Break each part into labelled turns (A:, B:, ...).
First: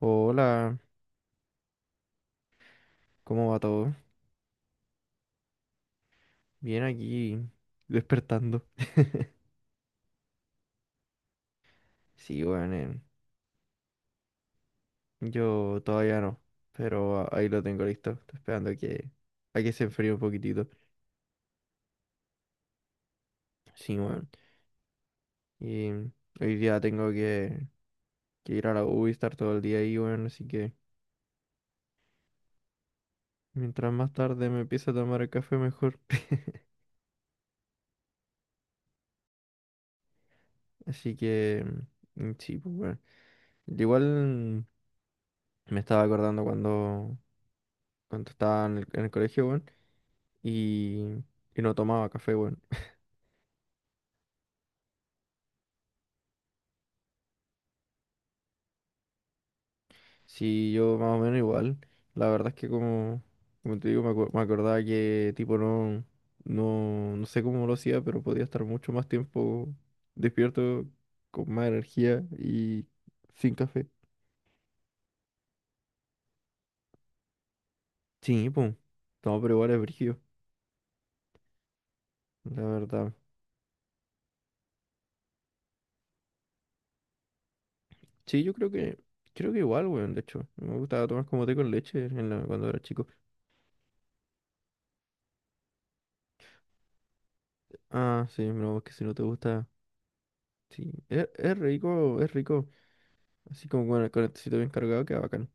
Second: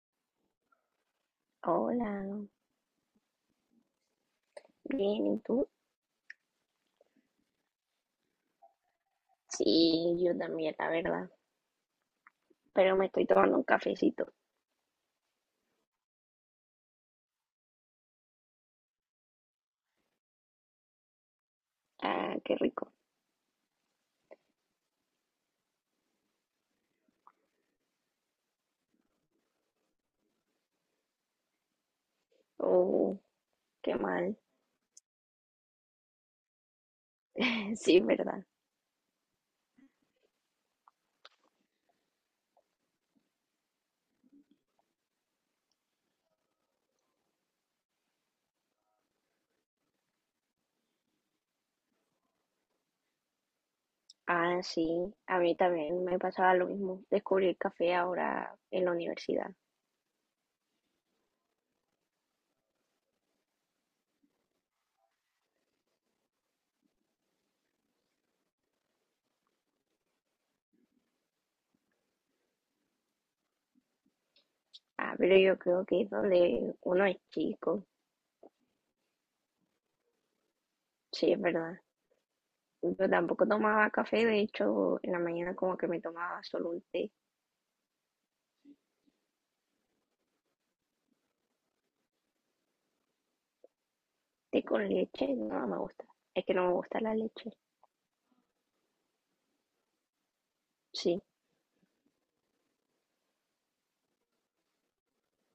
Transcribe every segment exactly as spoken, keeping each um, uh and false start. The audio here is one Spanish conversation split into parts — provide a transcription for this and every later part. A: Hola,
B: Hola,
A: ¿cómo va todo?
B: bien, ¿y tú?
A: Bien aquí, despertando.
B: Sí, yo también, la verdad.
A: Sí, bueno,
B: Pero
A: eh,
B: me estoy tomando un cafecito.
A: yo todavía no, pero a- ahí lo tengo listo. Estoy esperando a que, a que se enfríe un poquitito.
B: Ah, qué rico.
A: Sí, bueno. Y mm, hoy día tengo que, que ir a la U y estar todo el día ahí, bueno, así que
B: Oh,
A: mientras
B: qué
A: más
B: mal.
A: tarde me empiece a tomar el café, mejor.
B: Sí, verdad.
A: Así que, mm, sí, pues bueno. Igual mm, me estaba acordando cuando, cuando estaba en el, en el colegio, bueno. y, y no tomaba café, bueno.
B: Ah, sí, a mí también me pasaba lo mismo. Descubrí el café ahora en la universidad.
A: Sí, yo más o menos igual. La verdad es que como, como te digo, me, acu- me acordaba que tipo no, no, no sé cómo lo hacía, pero podía estar mucho más tiempo despierto, con más energía y sin café.
B: Ah, pero yo creo que es donde uno es chico.
A: Sí, pues. No, pero igual es brígido,
B: Sí, es verdad.
A: la
B: Yo
A: verdad.
B: tampoco tomaba café, de hecho, en la mañana como que me tomaba solo un té.
A: Sí, yo creo que, creo que igual, weón, de hecho. Me gustaba tomar como té con leche en la- cuando era chico.
B: Té con leche, no me gusta. Es que no me gusta la leche.
A: Ah, sí, no, es que si no te gusta. Sí,
B: Sí,
A: es, es rico, es rico. Así como con el, con bien cargado, queda bacán.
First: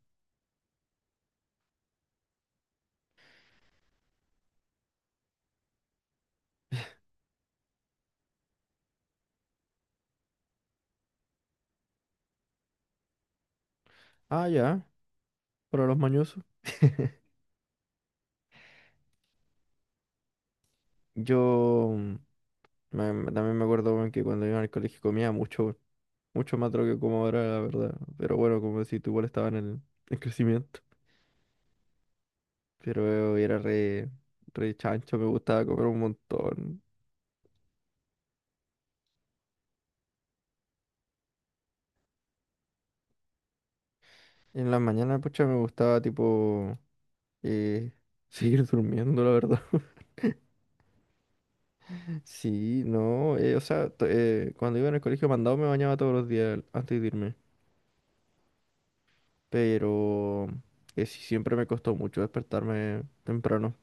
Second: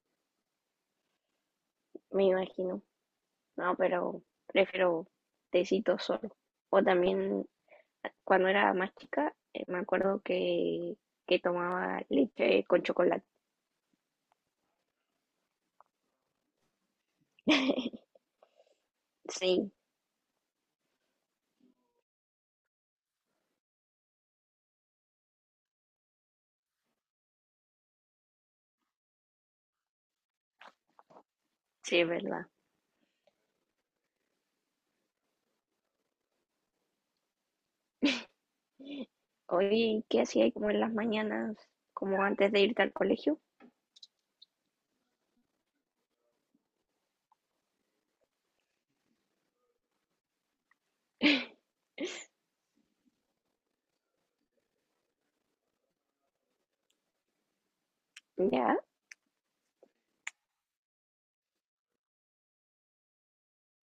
B: me imagino. No, pero prefiero tecito solo. O también cuando era más chica, eh, me acuerdo que, que tomaba leche con chocolate.
A: Ah, ya, para los mañosos.
B: Sí,
A: Yo mm, me- me- también me acuerdo, weón, que cuando iba al colegio comía mucho, weón. Mucho más de lo que como ahora, la verdad. Pero bueno, como decís, tú igual estaba en el en crecimiento.
B: sí, es verdad.
A: Pero era re, re chancho, me gustaba comer un montón.
B: Oye, ¿qué hacía como en las mañanas, como antes de irte al colegio?
A: En las mañanas, pucha, me gustaba, tipo, eh, seguir durmiendo, la verdad. Sí, no, eh, o sea, to- eh, cuando iba en el colegio mandado me bañaba todos los días antes de irme.
B: Ya,
A: Pero que sí, siempre me costó mucho despertarme temprano.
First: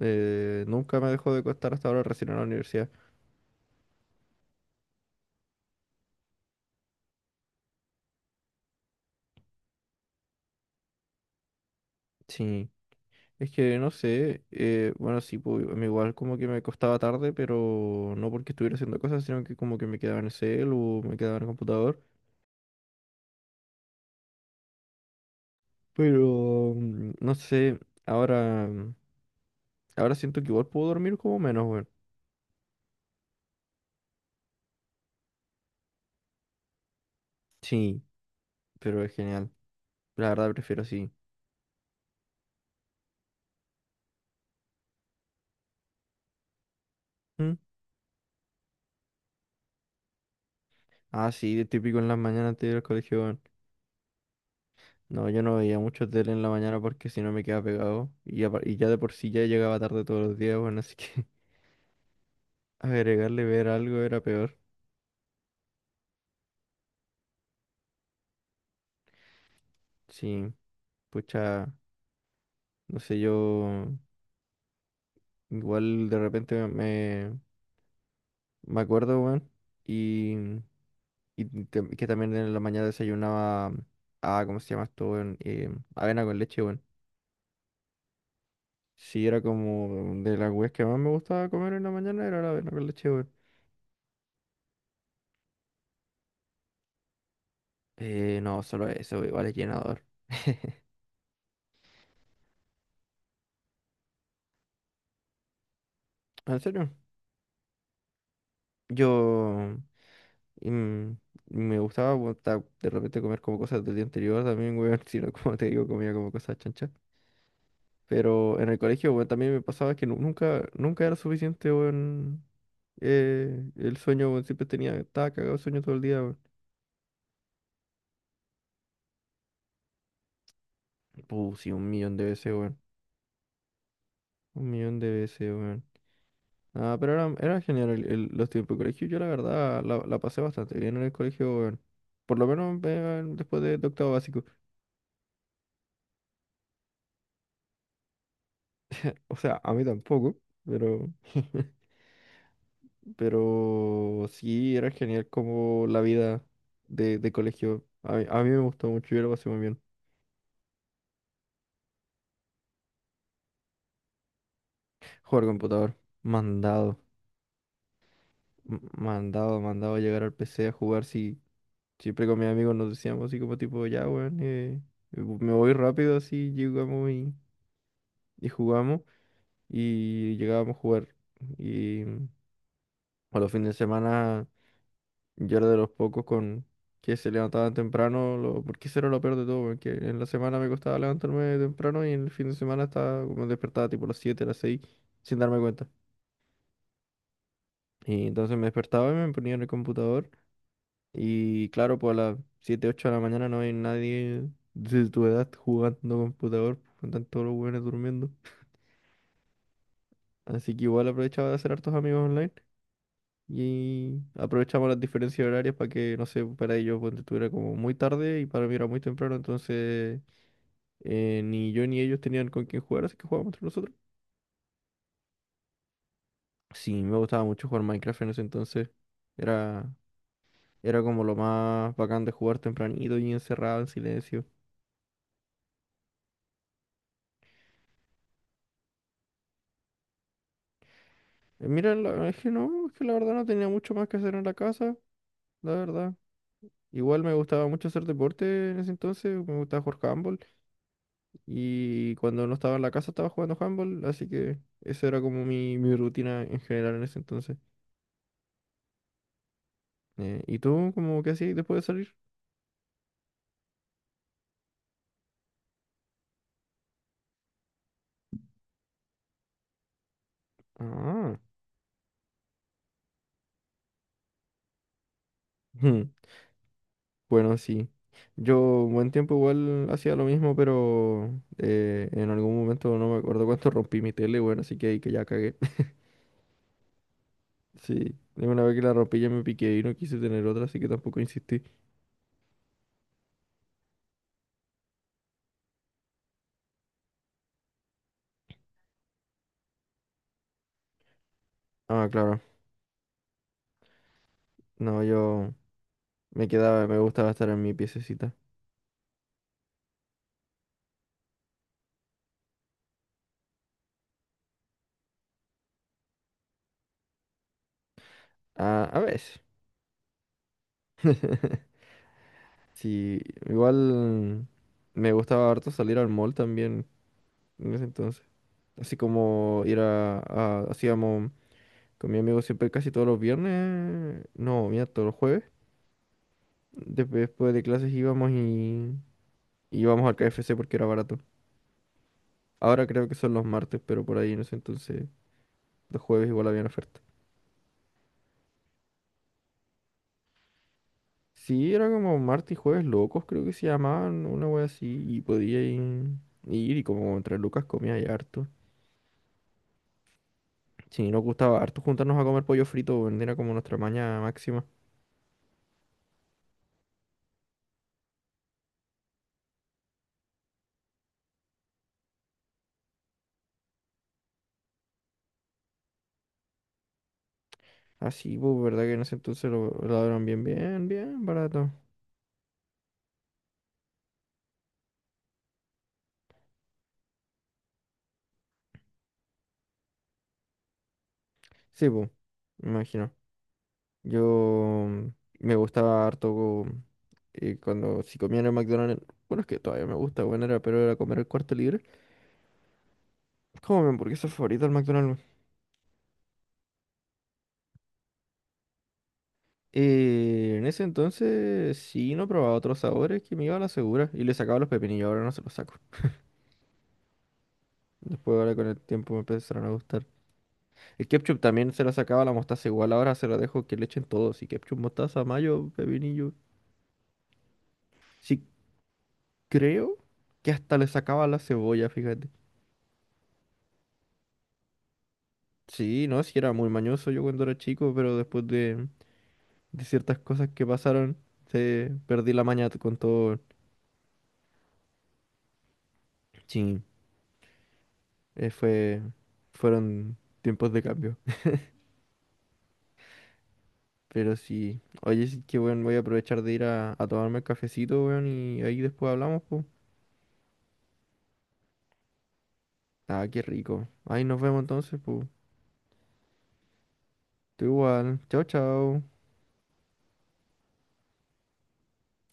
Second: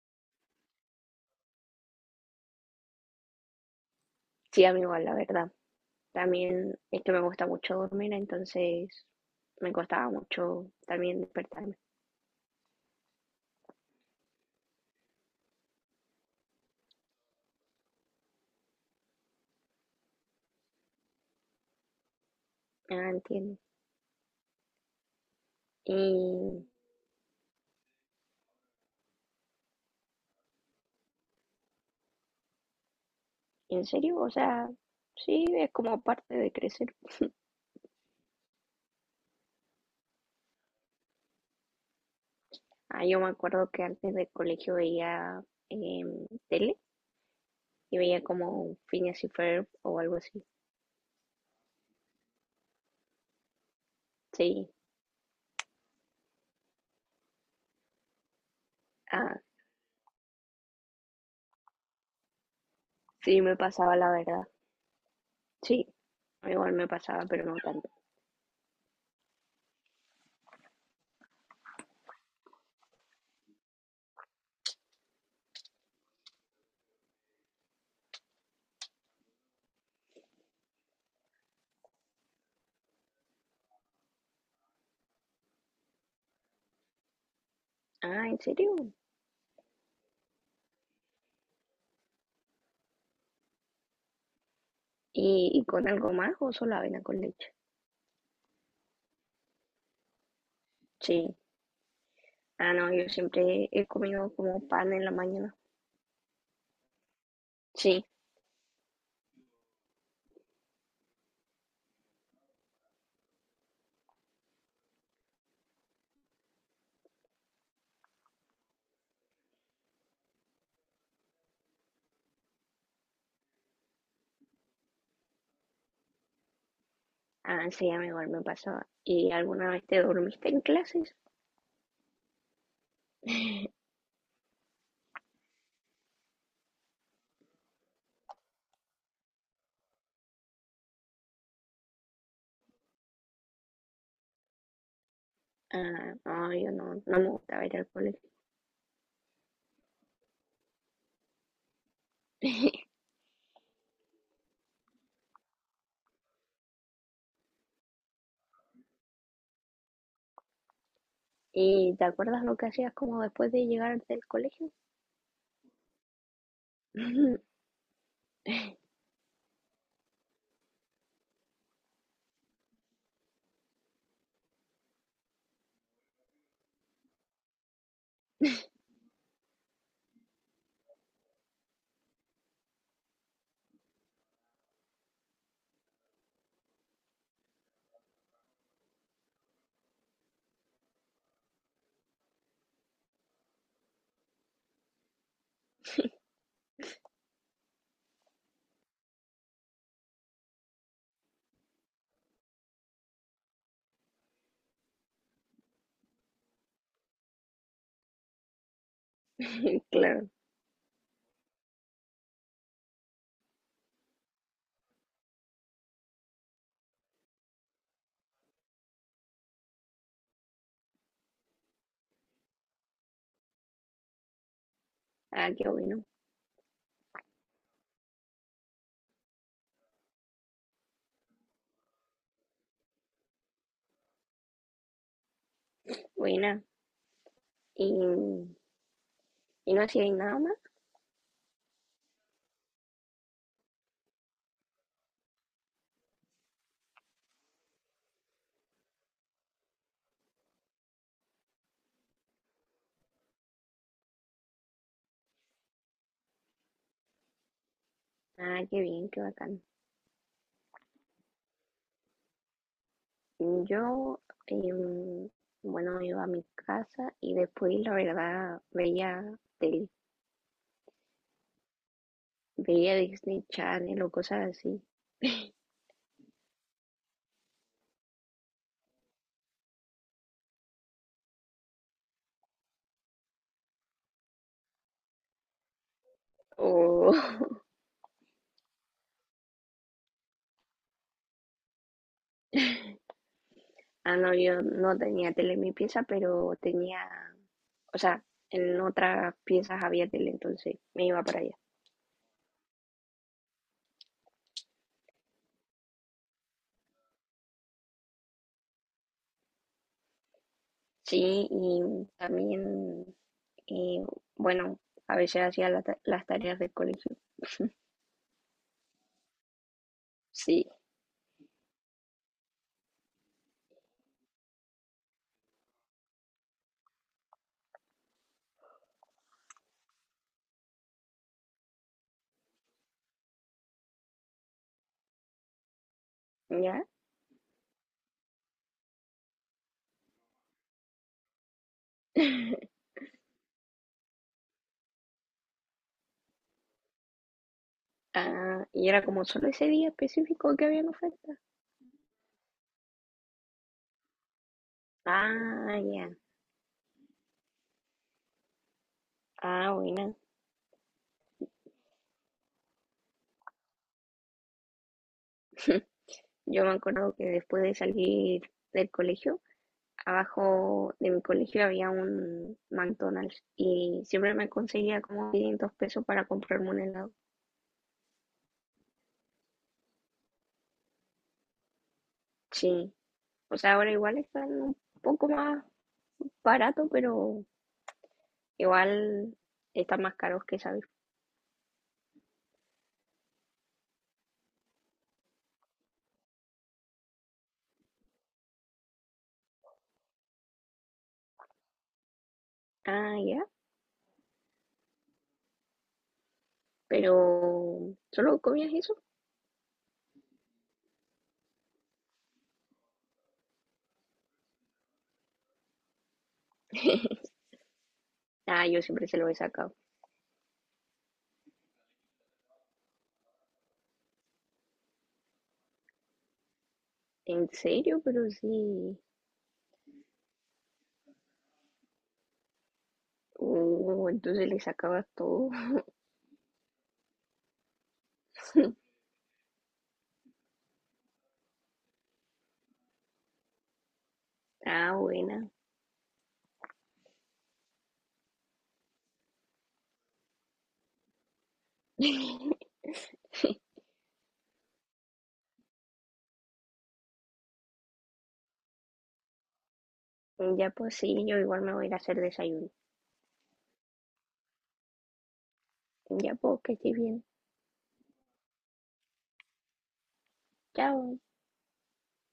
A: Eh, nunca me dejó de costar hasta ahora recién en la universidad.
B: sí, a mí igual, la verdad. También es que me gusta mucho dormir, entonces me costaba mucho también despertarme.
A: Sí, es que no sé, eh, bueno, sí, pues, a mí igual como que me costaba tarde, pero no porque estuviera haciendo cosas, sino que como que me quedaba en el cel o me quedaba en el computador.
B: Ah, entiendo. Y
A: Pero mm, no sé, ahora, mm, ahora siento que igual puedo dormir como menos, weón.
B: ¿en serio? O sea, sí, es como parte de crecer.
A: Sí, pero es genial. La verdad prefiero así.
B: Ah, yo me acuerdo que antes del colegio veía em, tele
A: ¿Mm?
B: y veía como Phineas y Ferb o algo así.
A: Ah, sí, de típico en las mañanas antes de ir al colegio, weón.
B: Sí,
A: No, yo no veía mucho tele en la mañana porque si no me quedaba pegado. Y ya, y ya de por sí
B: ah,
A: ya llegaba tarde todos los días, bueno, así que
B: sí
A: agregarle
B: me
A: ver
B: pasaba
A: algo
B: la
A: era
B: verdad.
A: peor.
B: Sí, igual me pasaba, pero no tanto.
A: Sí, pucha, no sé, yo igual de repente me, me acuerdo, weón. Y, y te- que también en la mañana desayunaba, ah, ¿cómo se llama esto, weón? Eh, avena con leche, weón.
B: Ah, ¿en serio?
A: Sí, era como de las weas que más me gustaba comer en la mañana, era la avena con leche, weón.
B: ¿Y, y con algo más o solo avena con leche?
A: Eh, no, solo eso, igual es llenador.
B: Sí. Ah, no, yo siempre he comido como pan en la mañana.
A: ¿En serio?
B: Sí.
A: Yo mm, me gustaba bueno, de repente comer como cosas del día anterior también, weón, si no, como te digo, comía como cosas chanchas. Pero en el colegio, weón, también me pasaba que nu- nunca, nunca era suficiente, weón. Eh, el sueño, weón, siempre tenía, estaba cagado de sueño todo el día, weón.
B: Ah, sí, a mí igual me pasaba. ¿Y alguna vez te dormiste en clases?
A: Puh, sí, un millón de veces, weón. Un millón de veces, weón. Ah, pero era, era genial el- el- los tiempos de colegio. Yo la verdad la, la pasé bastante bien en el colegio, weón. Por lo menos eh, después de de octavo básico.
B: Ah, no, yo no, no me gusta ir al colegio.
A: O sea, a mí tampoco, pero, pero sí era genial como la vida de, de colegio. A mí, a mí me gustó mucho, yo lo pasé muy bien.
B: ¿Y te acuerdas lo que hacías como después de llegar del colegio?
A: Jugar computador, mandado, m- mandado, mandado a llegar al P C a jugar. Sí, siempre con mis amigos nos decíamos así como tipo, ya, weón, eh, me voy rápido así, llegamos y, y jugamos y llegábamos a jugar. Y mm, a los fines de semana... Yo era de los pocos con que se levantaban temprano, lo- porque eso era lo peor de todo, porque en la semana me costaba levantarme temprano y en el fin de semana estaba como despertaba tipo a las siete a las seis sin darme cuenta. Y entonces me despertaba y me ponía en el computador y claro, pues a las siete ocho de la mañana no hay nadie de tu edad jugando computador, con tanto los buenos durmiendo.
B: Claro.
A: Así que igual aprovechaba de hacer hartos amigos online. Y aprovechamos las diferencias horarias para que, no sé, para ellos ponte tú, era como muy tarde y para mí era muy temprano, entonces eh, ni yo ni ellos tenían con quién jugar, así que jugábamos entre nosotros.
B: Ah, qué bueno.
A: Sí, me gustaba mucho jugar Minecraft en ese entonces. Era, era como lo más bacán de jugar tempranito y encerrado en silencio.
B: Buena. ¿Y, y no hacíais nada más?
A: Eh, Mira, la- es que no, es que la verdad no tenía mucho más que hacer en la casa, la verdad. Igual me gustaba mucho hacer deporte en ese entonces, me gustaba jugar handball. Y cuando no estaba en la casa estaba jugando handball, así que esa era como mi, mi rutina en general en ese entonces.
B: Ah, qué bien, qué bacán.
A: Eh, ¿y tú, como qué hacías después de salir?
B: Yo, em, bueno, iba a mi casa y después, la verdad, veía tele.
A: Ah,
B: Veía Disney Channel o cosas así.
A: ujú, bueno, sí. Yo un buen tiempo igual hacía lo mismo, pero eh, en algún momento no me acuerdo cuánto rompí mi tele, bueno, así que ahí que ya cagué.
B: O,
A: Sí, de una vez que la rompí ya me piqué y no quise tener otra, así que tampoco insistí.
B: ah, no, yo no tenía tele en mi pieza, pero tenía, o sea, en otras piezas había tele, entonces me iba para allá.
A: Ah, claro. No, yo me quedaba, me gustaba estar en mi piececita.
B: Sí, y también, eh, bueno, a veces hacía la ta- las tareas del colegio.
A: Ah, a veces.
B: Sí,
A: Sí, igual me gustaba harto salir al mall también en ese entonces. Así como ir a, a- hacíamos con mi amigo siempre casi todos los viernes, no, mira, todos los jueves.
B: ya.
A: Desp- Después de clases íbamos y íbamos al K F C porque era barato. Ahora creo que son los martes, pero por ahí en ese entonces los jueves igual había oferta.
B: Ah, y era como solo ese día específico que había en oferta.
A: Sí, era como martes y jueves locos, creo que se llamaban, una wea así, y podía
B: Ah,
A: ir,
B: ya.
A: ir y como entre lucas comía y harto.
B: Ah, bueno.
A: Sí, nos gustaba harto juntarnos a comer pollo frito, weón, era como nuestra maña máxima.
B: Yo me acuerdo que después de salir del colegio, abajo de mi colegio había un McDonald's y siempre me conseguía como quinientos pesos para comprarme un helado.
A: Así, pues, ¿verdad que en ese entonces lo, lo daban bien, bien, bien barato?
B: Sí. O sea, ahora igual están un poco más barato, pero igual están más caros que esa vez.
A: Sí, pues, me imagino. Yo mm, me gustaba harto co- eh, cuando, si comía en el McDonald's, bueno, es que todavía me gusta, bueno, era, pero era comer el cuarto libre.
B: Ah, ya.
A: Como mi hamburguesa favorita del McDonald's, weón.
B: Pero, ¿solo comías eso?
A: Eh, en ese entonces sí, no probaba otros sabores que me iba a la segura y le sacaba los pepinillos, ahora no se los saco. Después ahora
B: Ah,
A: con el
B: yo siempre
A: tiempo
B: se
A: me
B: lo he
A: empezaron a
B: sacado.
A: gustar. El ketchup también se lo sacaba la mostaza igual, ahora se lo dejo que le echen todo. Si ketchup, mostaza, mayo, pepinillo.
B: ¿En serio? Pero
A: Sí,
B: sí.
A: creo que hasta le sacaba la cebolla, fíjate.
B: Uh, entonces le sacabas todo.
A: Sí, no, sí era muy mañoso yo cuando era chico, pero después de, de ciertas cosas que pasaron, se perdí la maña con todo.
B: Ah, buena.
A: Sí, eh, fue, fueron tiempos de cambio. Pero sí, oye, sí que bueno, voy a aprovechar de ir a, a tomarme el cafecito, weón, y ahí después hablamos, pues.
B: Ya pues sí, yo igual me voy a ir a hacer desayuno.
A: Ah, qué rico. Ahí nos vemos entonces, pues.
B: Ya pues, que estés bien.
A: Tú igual. Chau, chau.
B: Chao.